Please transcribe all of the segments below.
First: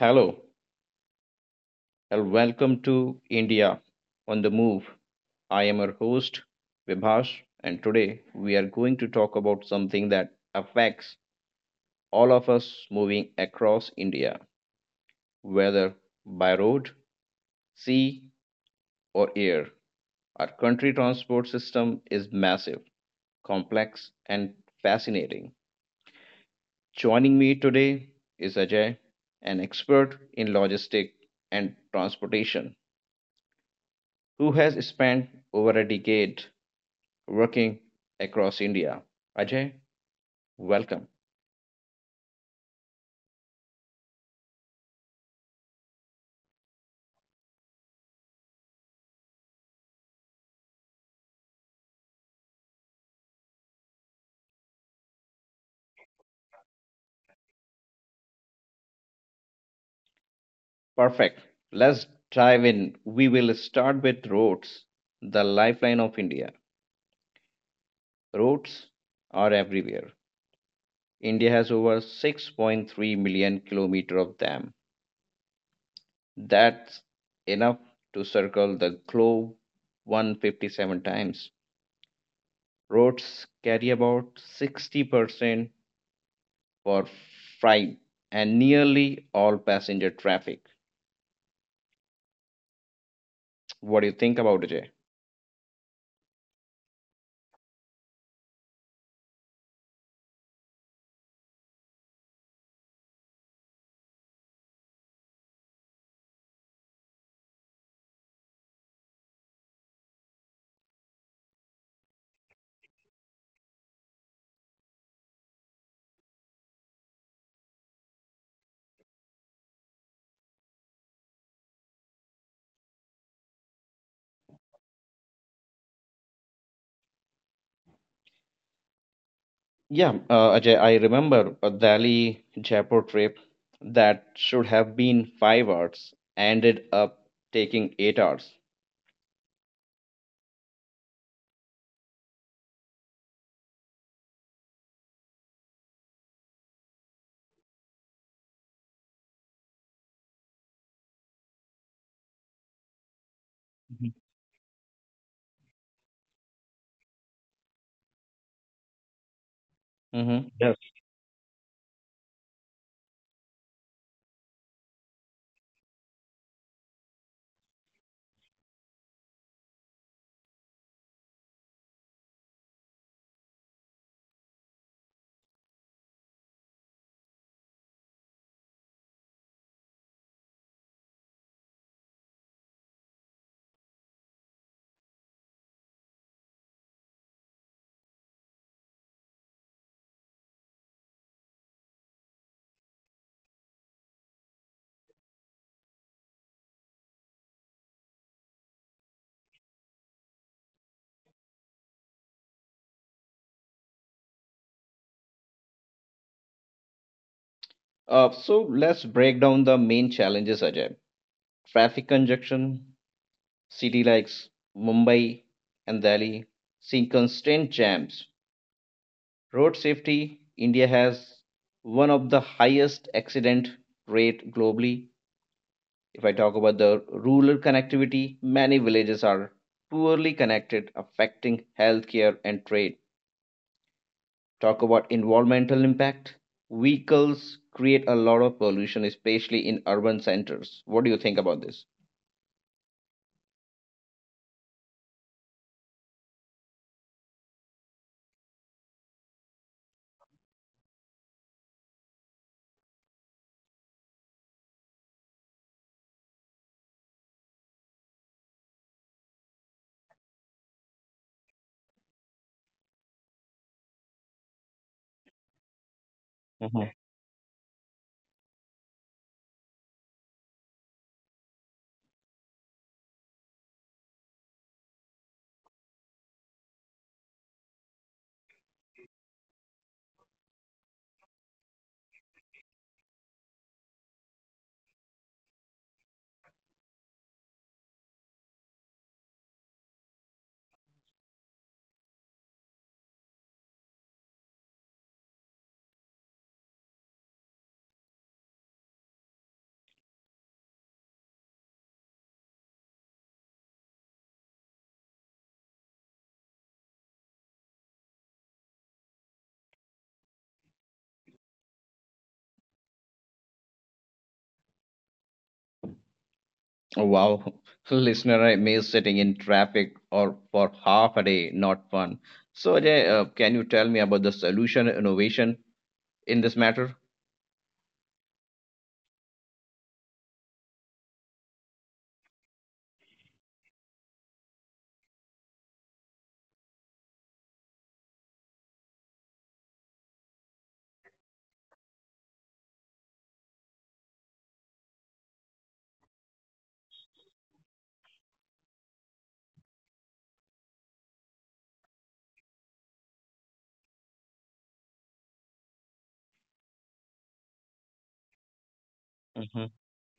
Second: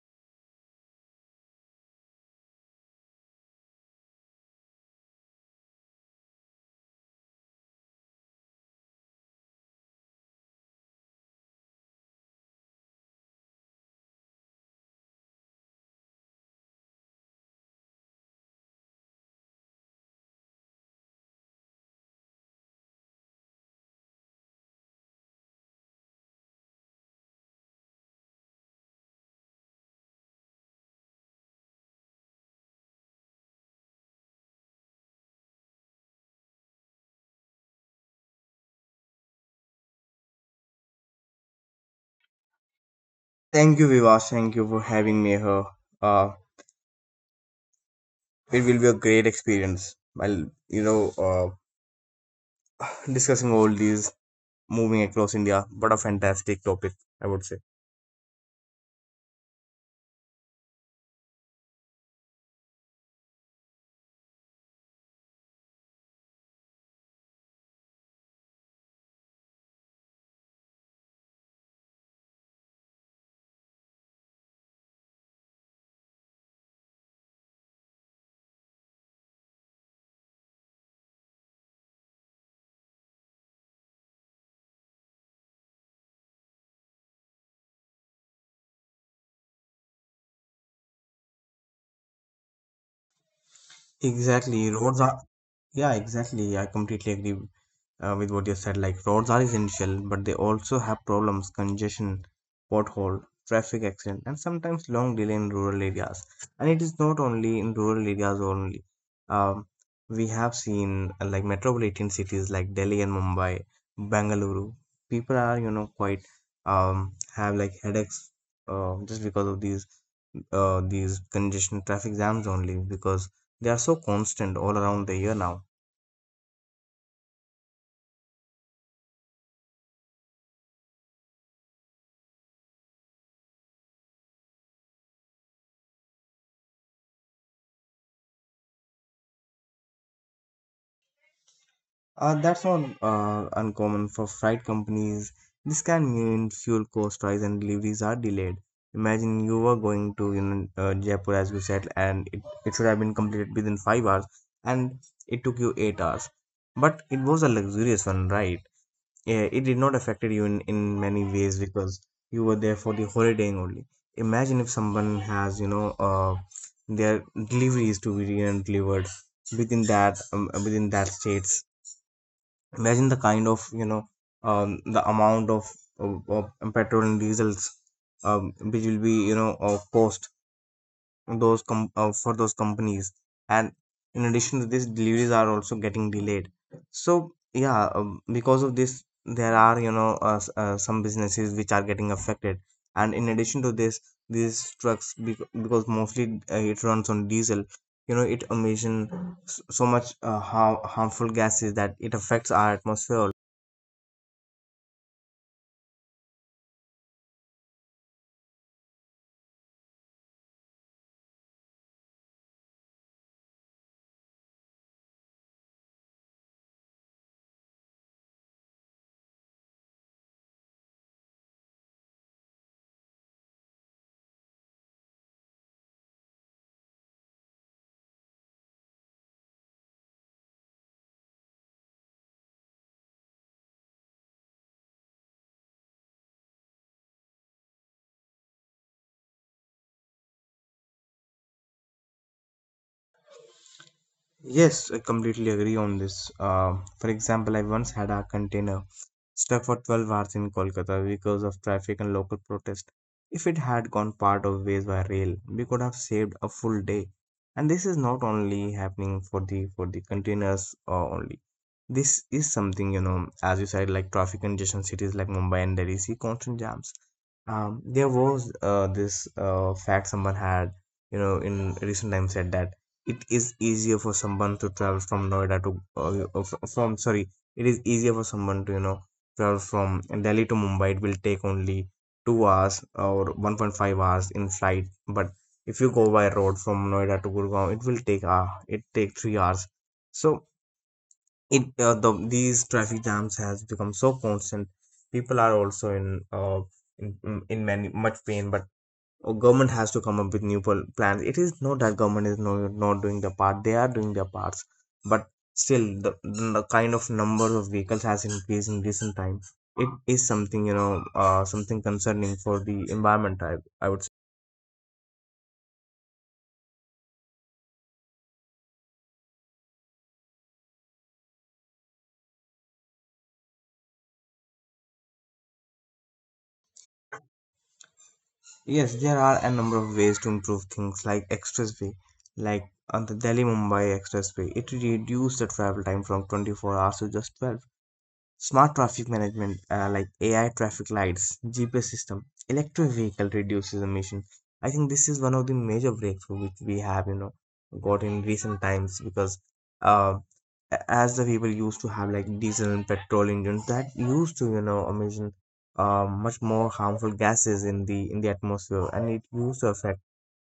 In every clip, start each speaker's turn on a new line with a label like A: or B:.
A: Hello and welcome to India on the Move. I am your host Vibhash, and today we are going to talk about something that affects all of us moving across India, whether by road, sea or air. Our country transport system is massive, complex and fascinating. Joining me today is Ajay, an expert in logistics and transportation who has spent over a decade working across India. Ajay, welcome.
B: Thank you, Vivas. Thank you for having me here. Uh, it will be a great experience while you know, uh, discussing all these moving across India. What a fantastic topic, I would say.
A: Perfect. Let's dive in. We will start with roads, the lifeline of India. Roads are everywhere. India has over 6.3 million kilometers of them. That's enough to circle the globe 157 times. Roads carry about 60% for freight and nearly all passenger traffic. What do you think
B: Exactly,
A: about it, Ajay?
B: roads are yeah, exactly. I completely agree with what you said. Like roads are essential, but they also have problems: congestion, pothole, traffic accident, and sometimes long delay in rural areas. And it is not only in rural areas only. Um, we have seen like metropolitan cities like Delhi and Mumbai, Bangalore. People are quite, have like headaches, just because of these congestion traffic jams, only because they are so constant all around the year now.
A: Yeah, Ajay, I remember a Delhi Jaipur trip that should have been 5 hours ended up taking 8 hours.
B: That's not uncommon for freight companies. This can mean fuel cost rise and deliveries are delayed. Imagine you were going to, Jaipur, as you said, and it should have been completed within 5 hours, and it took you 8 hours. But it was a luxurious one, right? Yeah, it did not affected you in many ways
A: Mm-hmm. Yes.
B: because you were there for the holidaying only. Imagine if someone has their deliveries to be delivered within that states. Imagine the kind of, the amount of petrol and diesels, which will be cost for those companies. And in addition to this, deliveries are also getting delayed. So yeah, because of this there are some businesses which are getting affected. And in addition to this, these trucks, because mostly it runs on diesel. It emission so much harmful gases that it affects our atmosphere.
A: So let's break down the main challenges, Ajay. Traffic congestion, city like Mumbai and Delhi see constant jams. Road safety, India has one of the highest accident rate globally. If I talk about the rural connectivity, many villages are poorly connected, affecting healthcare and trade. Talk about environmental impact. Vehicles create a lot of pollution, especially in urban centers. What do you think about this?
B: Yes, I completely agree on this. For example, I once had a container stuck for 12 hours in Kolkata because of traffic and local protest. If it had gone part of ways by rail, we could have saved a full day. And this is not only happening for the containers only. This is something, as you said, like traffic congestion, cities like Mumbai and Delhi see constant jams. There was this fact someone had, in recent times said that it is easier for someone to travel from Noida to, fr- from sorry, it is easier for someone to travel from Delhi to Mumbai. It will take only 2 hours or 1.5 hours in flight, but if you go by road from Noida to Gurgaon, it will take it take 3 hours. So it the these traffic jams has become so constant. People are also in many much pain, but government has to come up with new plans. It is not that government is not doing the part. They are doing their parts, but still the kind of number of vehicles has increased in recent time. It is something, something concerning for the environment, I would say.
A: Oh, wow, listener, I miss sitting in traffic or for half a day, not fun. So, Ajay, can you tell me about the solution innovation in this matter?
B: Yes, there are a number of ways to improve things, like expressway, like on the Delhi Mumbai expressway. It reduced the travel time from 24 hours to just 12. Smart traffic management, like AI traffic lights, GPS system, electric vehicle reduces emission. I think this is one of the major breakthrough which we have, got in recent times, because uh, as the people used to have like diesel and petrol engines that used to, emission much more harmful gases in the atmosphere, and it used to affect.
A: Mm-hmm.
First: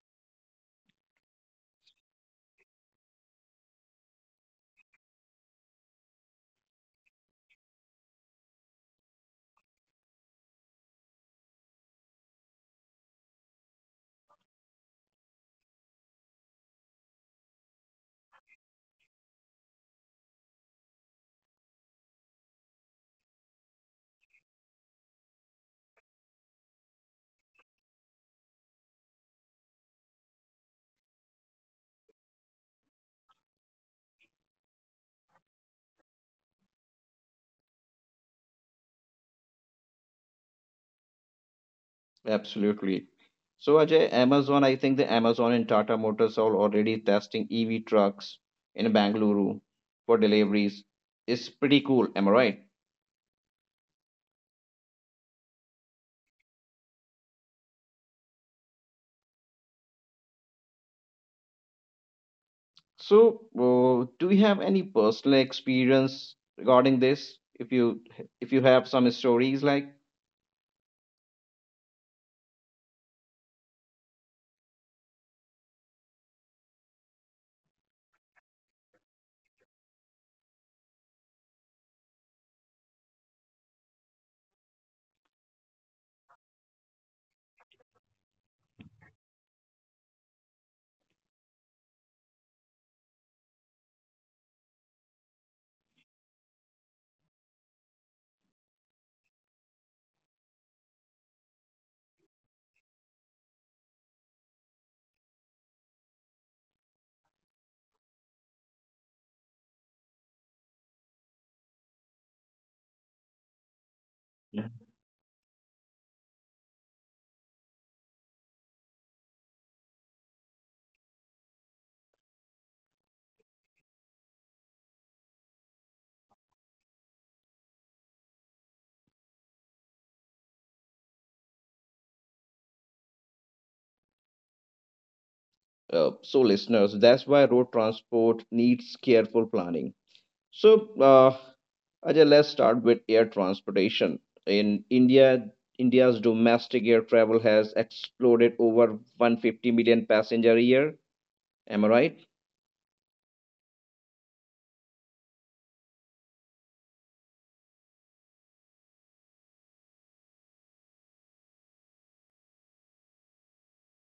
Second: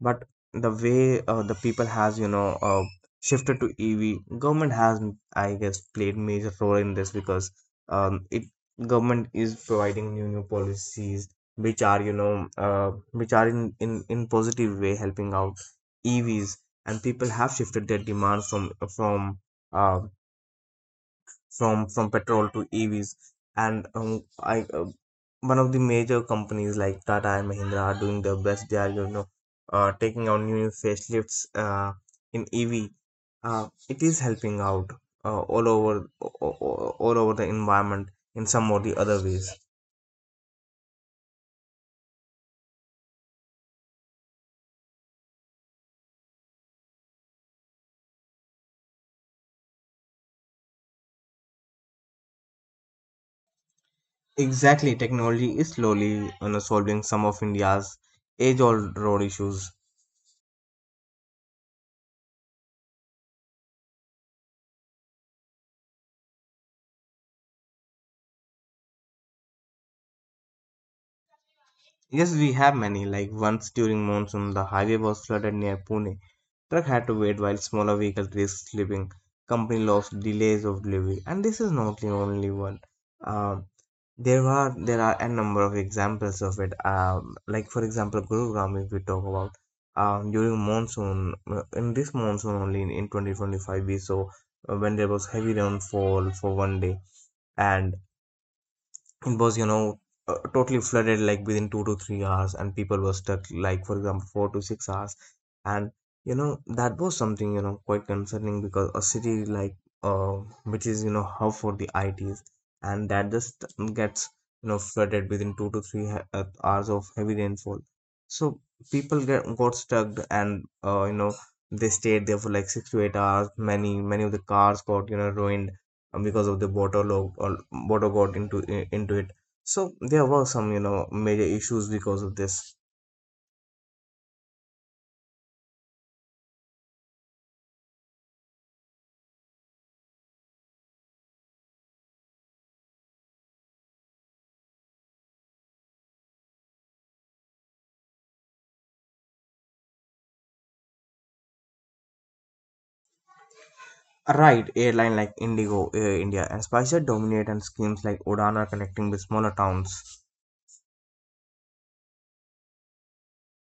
B: But the way, the people has shifted to EV, government has, I guess, played major role in this, because it government is providing new policies which are which are in positive way helping out EVs, and people have shifted their demands from uh, from petrol to EVs. And I one of the major companies like Tata and Mahindra are doing their best. They are taking out new facelifts in EV. It is helping out uh, all over o- all over the environment, in some or the other ways.
A: Absolutely. So Ajay, Amazon, I think the Amazon and Tata Motors are already testing EV trucks in Bangalore for deliveries. It's pretty cool, am I right?
B: Exactly, technology is slowly solving some of India's age-old road issues.
A: So, do you have any personal experience regarding this? If you have some stories, like,
B: Yes, we have many. Like once during monsoon, the highway was flooded near Pune. Truck had to wait while smaller vehicles risked slipping. Company lost delays of delivery, and this is not the only one. Um, there are a number of examples of it. Like for example, Gurugram, if we talk about, during monsoon, in this monsoon only in 2025, we saw, when there was heavy rainfall for one day, and it was totally flooded like within 2 to 3 hours, and people were stuck like for example 4 to 6 hours, and that was something, quite concerning, because a city like uh which is hub for the ITs, and that just gets
A: Yeah.
B: flooded within two to three hours of heavy rainfall. So people get got stuck, and they stayed there for like 6 to 8 hours. Many of the cars got ruined, because of the water law, or water got into it. So there were some major issues because of this.
A: So listeners, that's why road transport needs careful planning. So, Ajay, let's start with air transportation. In India, India's domestic air travel has exploded over 150 million passenger a year. Am I right?
B: Right, airline like Indigo, Air India, and SpiceJet dominate, and schemes like UDAN are connecting with smaller towns.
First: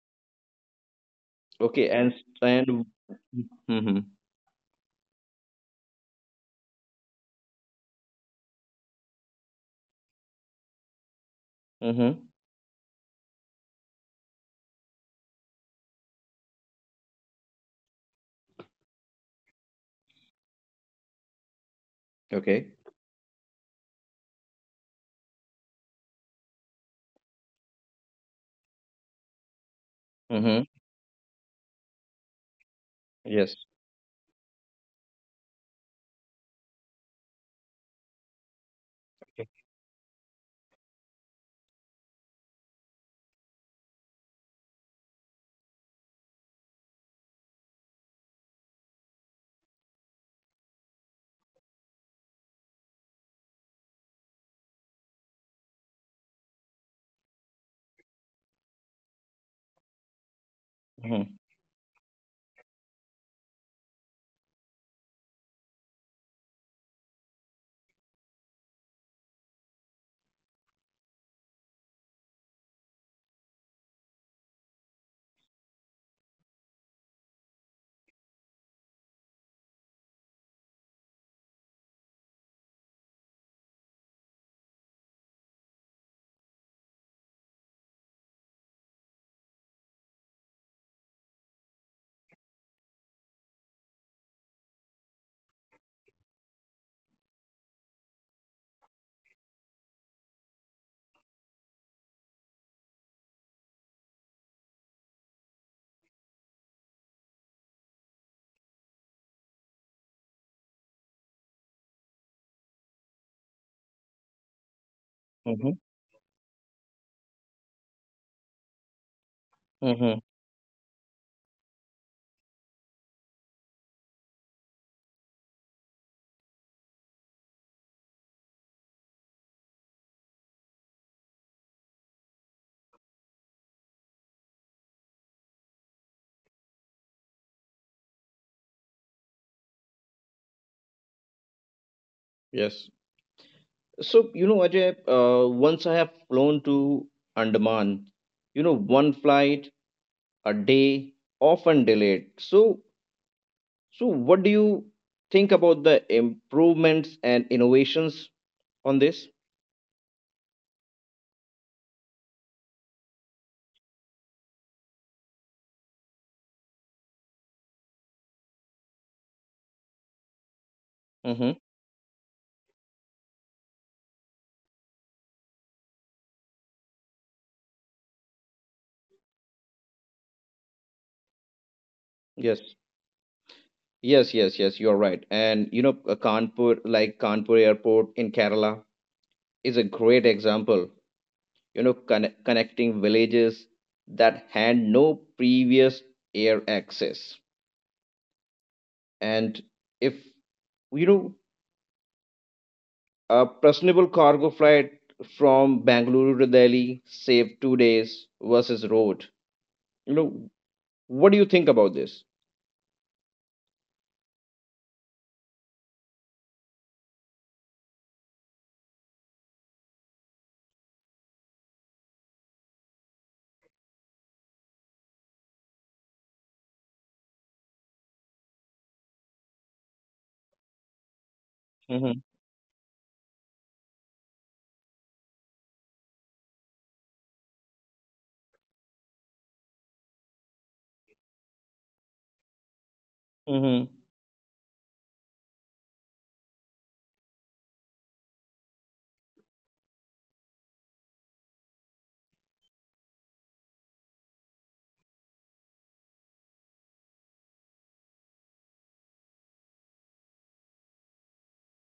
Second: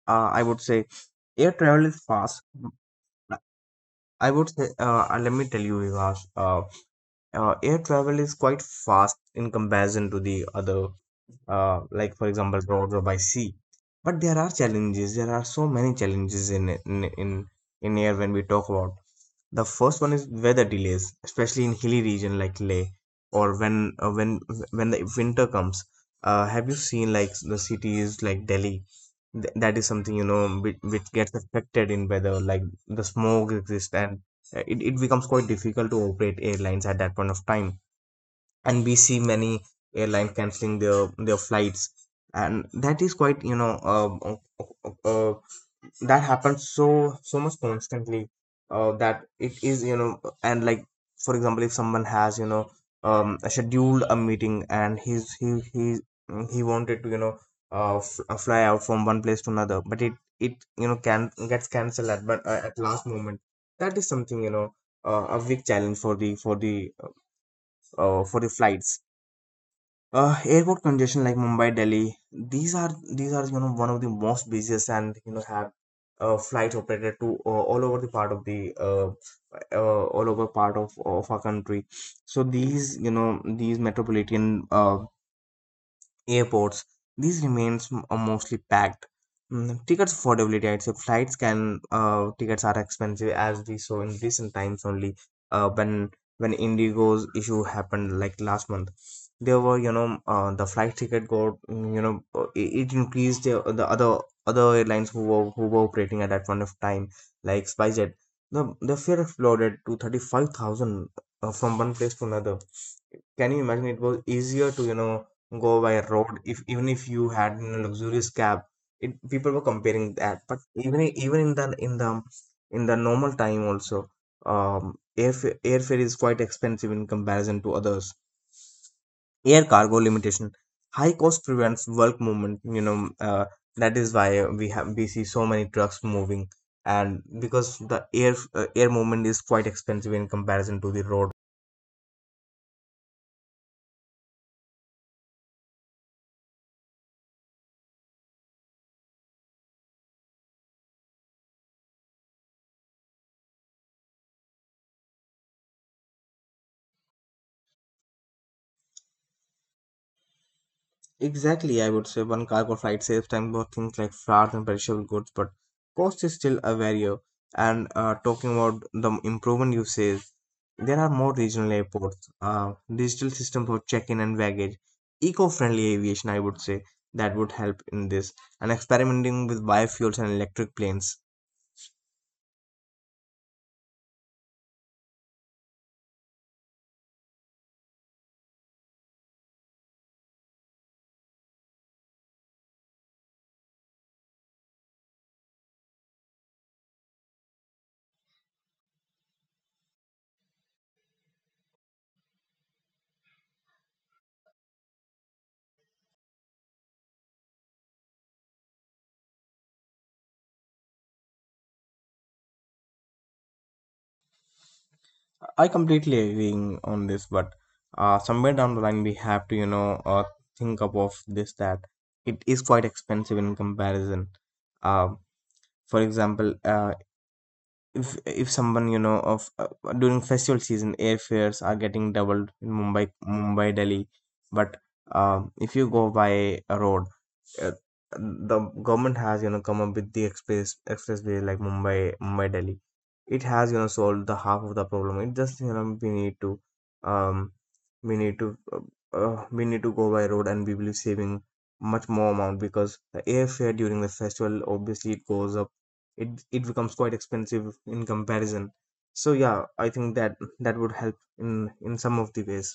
B: I would say air
A: Okay,
B: travel is
A: and
B: fast.
A: and mm-hmm,
B: I would say, let me tell you, Vivash. Air travel is quite fast in comparison to the other,
A: mm-hmm,
B: like for example road or by sea. But there are challenges. There are so many challenges in air when we talk about. The first one is weather delays, especially in hilly region
A: okay,
B: like Leh, or when, when the winter comes. Have you seen like the cities like Delhi? That is something
A: mm-hmm,
B: which, gets affected in weather, like the
A: yes,
B: smog exists. And it becomes quite difficult to operate airlines at that point of time, and we see many airline canceling their flights. And that is quite that happens so much constantly, that it is and like for example, if someone has scheduled a meeting, and he's he wanted to fly out from one place to another, but it
A: mm-hmm,
B: can gets cancelled at last moment. That is something a big challenge for the flights. Airport congestion like Mumbai, Delhi, these are one of the most busiest, and have flights operated to all over the part of the all over part of our country. So these these metropolitan airports, these are mostly packed. Mm, tickets affordability, I'd say flights can tickets are expensive as we saw in recent times only. Uh, when when Indigo's issue happened like last month, there were the flight ticket got, it increased the other airlines who were, operating at that point of time, like SpiceJet. The fare exploded to 35,000, from one place to another. Can you imagine, it was easier to go by
A: mm-hmm,
B: road if even if you had a luxurious cab. People were comparing that, but
A: mm-hmm,
B: even in the normal time also, airfare is quite expensive in comparison to others. Air cargo limitation, high cost prevents bulk movement. That is why we have we see so many trucks moving, and because the air movement is quite expensive in comparison to the road.
A: yes. So, you know, Ajay, once I have flown to Andaman, you know, one flight a day, often delayed. So, what do you think about the improvements and innovations on this?
B: Exactly, I would say one cargo flight saves time for things like flowers and perishable goods, but cost is still a barrier. And talking about the improvement you say, there are more regional
A: Mm-hmm.
B: airports, digital system for check-in and baggage, eco-friendly aviation. I would say that would help in this, and experimenting with biofuels and electric planes.
A: Yes, yes, yes, yes. You're right. And you know, Kanpur, like Kanpur Airport in Kerala, is a great example. You know, connecting villages that had no previous air access. And if you know, a personable cargo flight from Bangalore to Delhi saved 2 days versus road. You know, what do you think about this?
B: I completely agree on this, but somewhere down the line we have to think up of this that it is quite expensive in comparison. Um for example, if someone you know of during festival season airfares are getting doubled in Mumbai, Mumbai Delhi. But if you go by a road, uh, the government has, you know, come up with the express expressway like Mumbai, Mumbai Delhi. It has, you know, solved the half
A: Mm-hmm.
B: of the problem. It just, you know, we need to um we need to we need to go by road and we will be saving much more amount because the airfare during the festival obviously it goes up. It becomes quite expensive in comparison. So yeah, I think that would help in some of the ways.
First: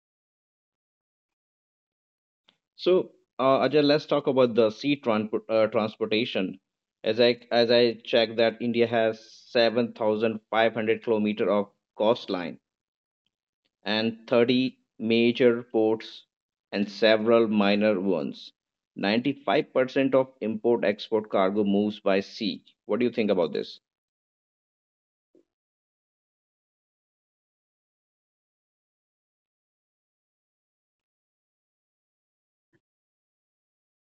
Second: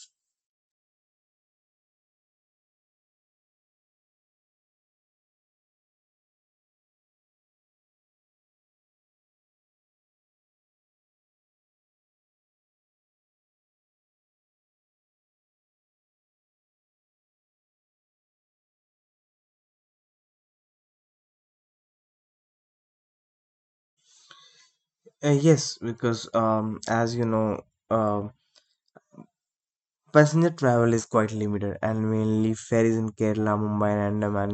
A: So, Ajay, let's talk about the sea transport transportation. As I check that India has 7,500 kilometer of coastline and 30 major ports and several minor ones. 95% of import export cargo moves by sea. What do you think about this?
B: Yes, because um, as you know, uh, passenger travel is quite limited and mainly ferries in Kerala, Mumbai, and Andaman.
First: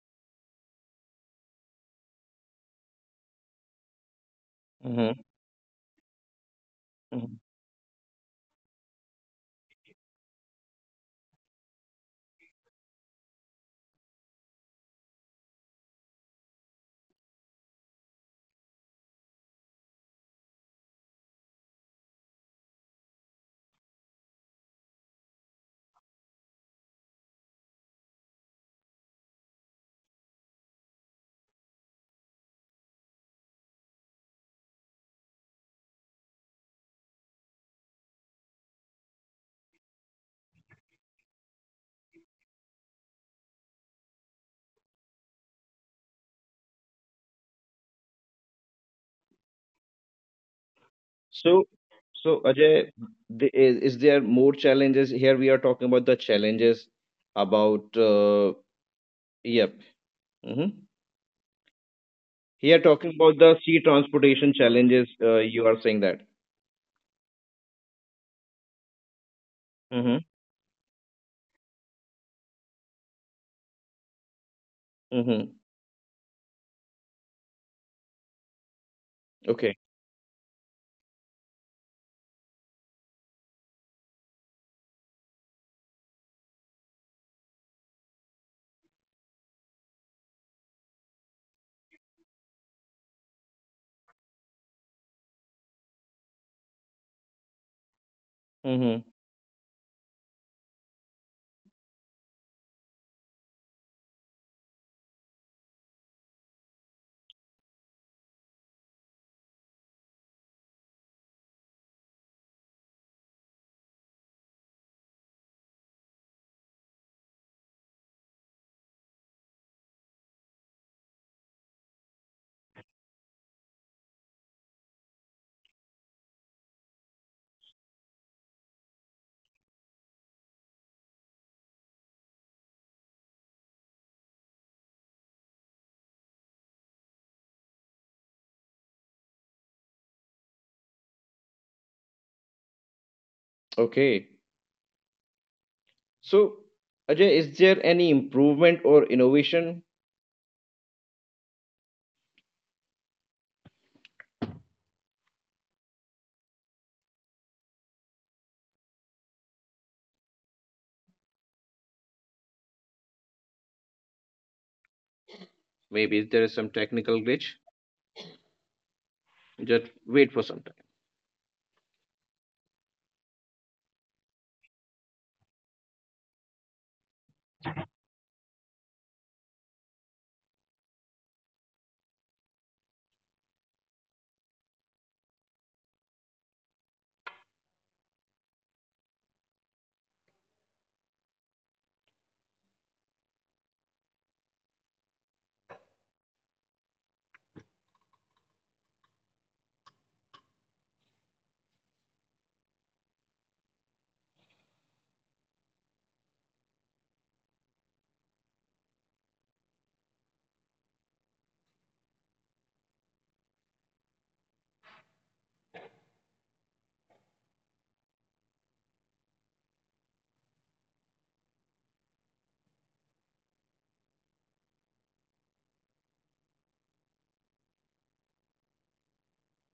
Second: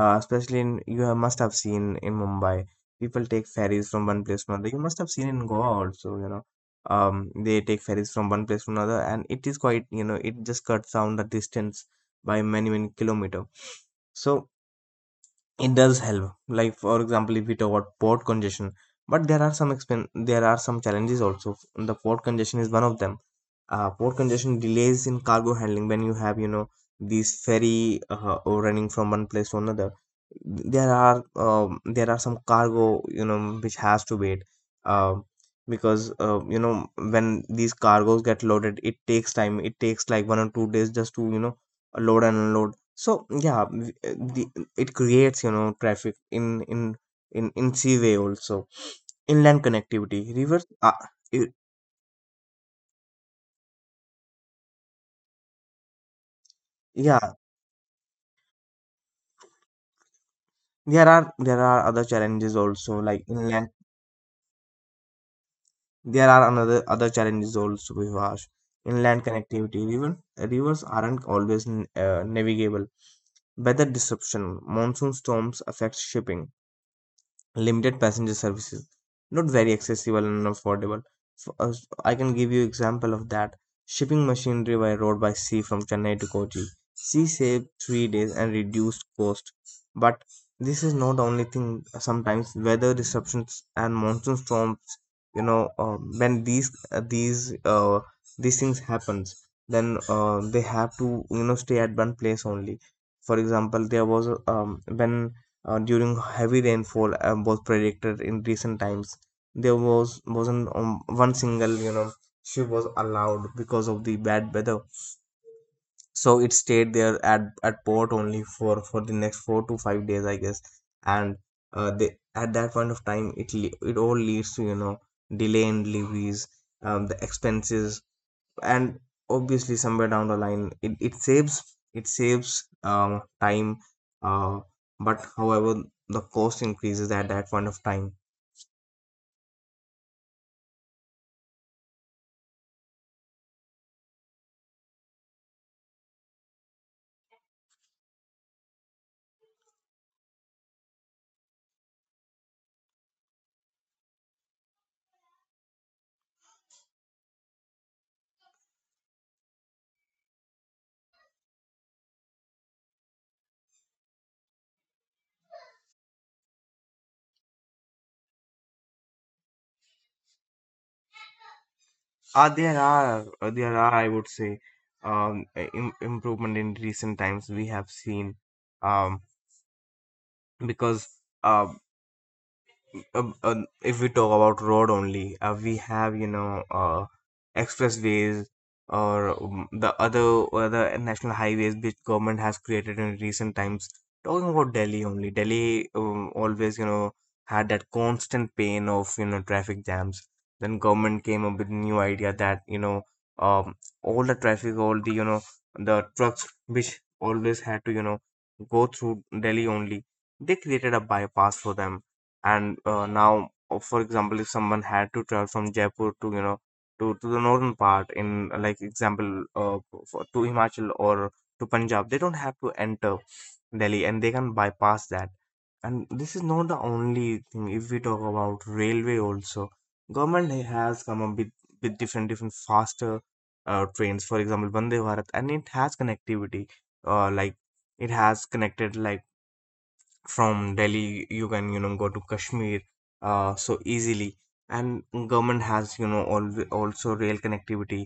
B: Especially in, you have, must have seen in Mumbai, people take ferries from one place to another. You must have
A: Mm-hmm.
B: seen in Goa also, you know. um
A: Hmm.
B: they take ferries from one place to another and it is quite, you know, it just cuts down the distance by many many kilometer. So it does help. Like for example, if we talk about port congestion, but there are there are some challenges also. The port congestion is one of them. Port congestion delays in cargo handling when you have, you know, these ferry or running from one place to another. There are some cargo, you know, which has to wait. Uh, because you know, when these cargoes get loaded, it takes time. It takes like 1 or 2 days just to, you know, load and unload. So yeah, it creates, you know, traffic in in sea way also. Inland connectivity rivers. I-
A: So, so Ajay, is there more challenges? Here we are talking about the challenges
B: yeah,
A: about Yep. Hmm.
B: there are other challenges also like inland.
A: Here talking about the sea transportation
B: There are
A: challenges,
B: another other
A: you
B: challenges
A: are saying
B: also,
A: that.
B: Vivash. Inland connectivity river rivers aren't always
A: Mm-hmm.
B: navigable. Weather disruption, monsoon storms affect shipping. Limited passenger
A: Mm-hmm.
B: services, not very accessible and affordable. F- uh, I can give you example
A: Okay.
B: of that. Shipping machinery by road by sea from Chennai to Kochi, she saved 3 days and reduced cost. But this is not the only thing. Sometimes weather disruptions and monsoon storms, you know, when uh, these things happens, then they have to, you know, stay at one place only. For example, there was a, when
A: Mm-hmm.
B: during heavy rainfall was predicted in recent times. There was wasn't one single, you know, ship was allowed because of the bad weather, so it stayed there at port only for the next 4 to 5 days, I guess. And they, at that point of time, it all leads to, you know, delay in levies, the expenses, and obviously somewhere down the line it saves, it saves, time. uh, but however, the cost increases at that point of time.
A: Okay. So, Ajay, is there any improvement or innovation?
B: There are there are, I would say, um, improvement in recent times we have seen. um, because uh,
A: Maybe
B: if we
A: there
B: talk
A: is some
B: about road
A: technical glitch.
B: only, we have, you know,
A: Just wait for
B: expressways,
A: some time.
B: or the other other national highways which government has created in recent times. Talking about Delhi only, Delhi, always, you know, had that constant pain of, you know, traffic jams. Then government came up with new idea that, you know, um, all the traffic, all the, you know, the trucks which always had to, you know, go through Delhi only, they created a bypass for them. And now, for example, if someone had to travel from Jaipur to, you know, to the northern part, in like example, for, to Himachal, or to Punjab, they don't have to enter Delhi and they can bypass that. And this is not the only thing. If we talk about railway also, government has come up with different different faster trains, for example Vande Bharat. And it has connectivity, like it has connected like, from Delhi you can, you know, go to Kashmir so easily. And government has, you know, also rail connectivity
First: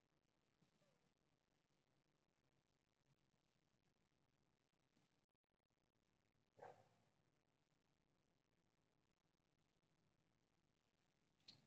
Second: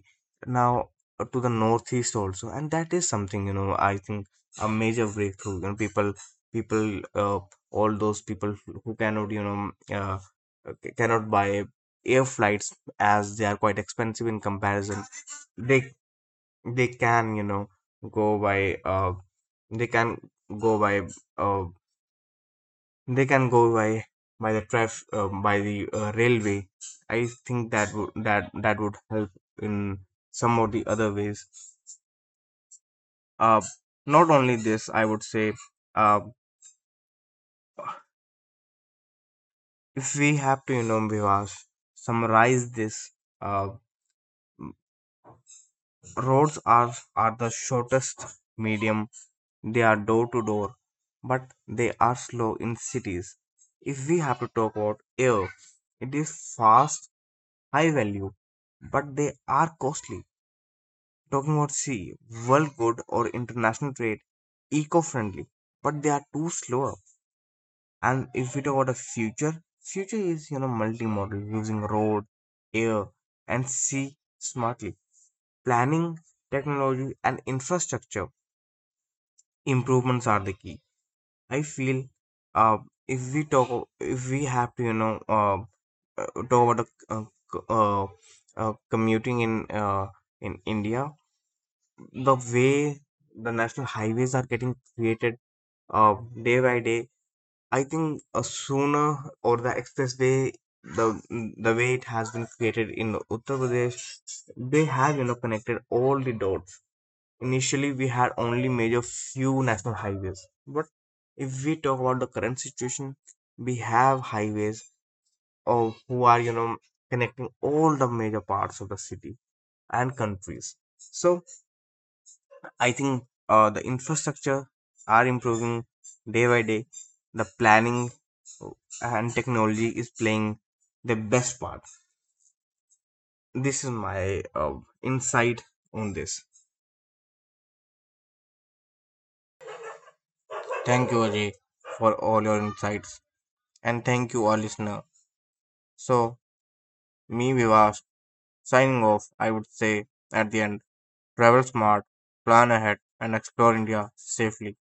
B: now to the northeast also, and that is something, you know, I think a major breakthrough. You know, people people all those people who cannot, you know, cannot buy air flights as they are quite expensive in comparison. they they can, you know, go by they can go by uh, they can go by, by the railway. I think that would, that would help in some of the other ways. uh Not only this, I would say, uh if we have to, you know, Vivas, summarize this, uh roads are the shortest medium. They are door to door, but they are slow in cities. If we have to talk about air, it is fast, high value, but they are costly. Talking about C, world good or international trade, eco-friendly, but they are too slower. And if we talk about the future, future is, you know, multimodal, using road, air, and sea smartly. Planning, technology, and infrastructure improvements are the key. I feel, uh, if we talk, if we have to, you know, talk about the c- uh, commuting in, in India, the way the national highways are getting created uh, day by day, I think sooner, or the expressway, the the way it has been created in Uttar Pradesh, they have, you know, connected all the dots. Initially, we had only major few national highways, but if we talk about the current situation, we have highways or who are, you know, connecting all the major parts of the city and countries. So I think the infrastructure are improving day by day. The planning, oh, and technology is playing the best part. This is my insight on this. Thank you, Ajay, for all your insights, and thank you, all listener. So, me Vivas signing off. I would say at the end, travel smart, plan ahead, and explore India safely.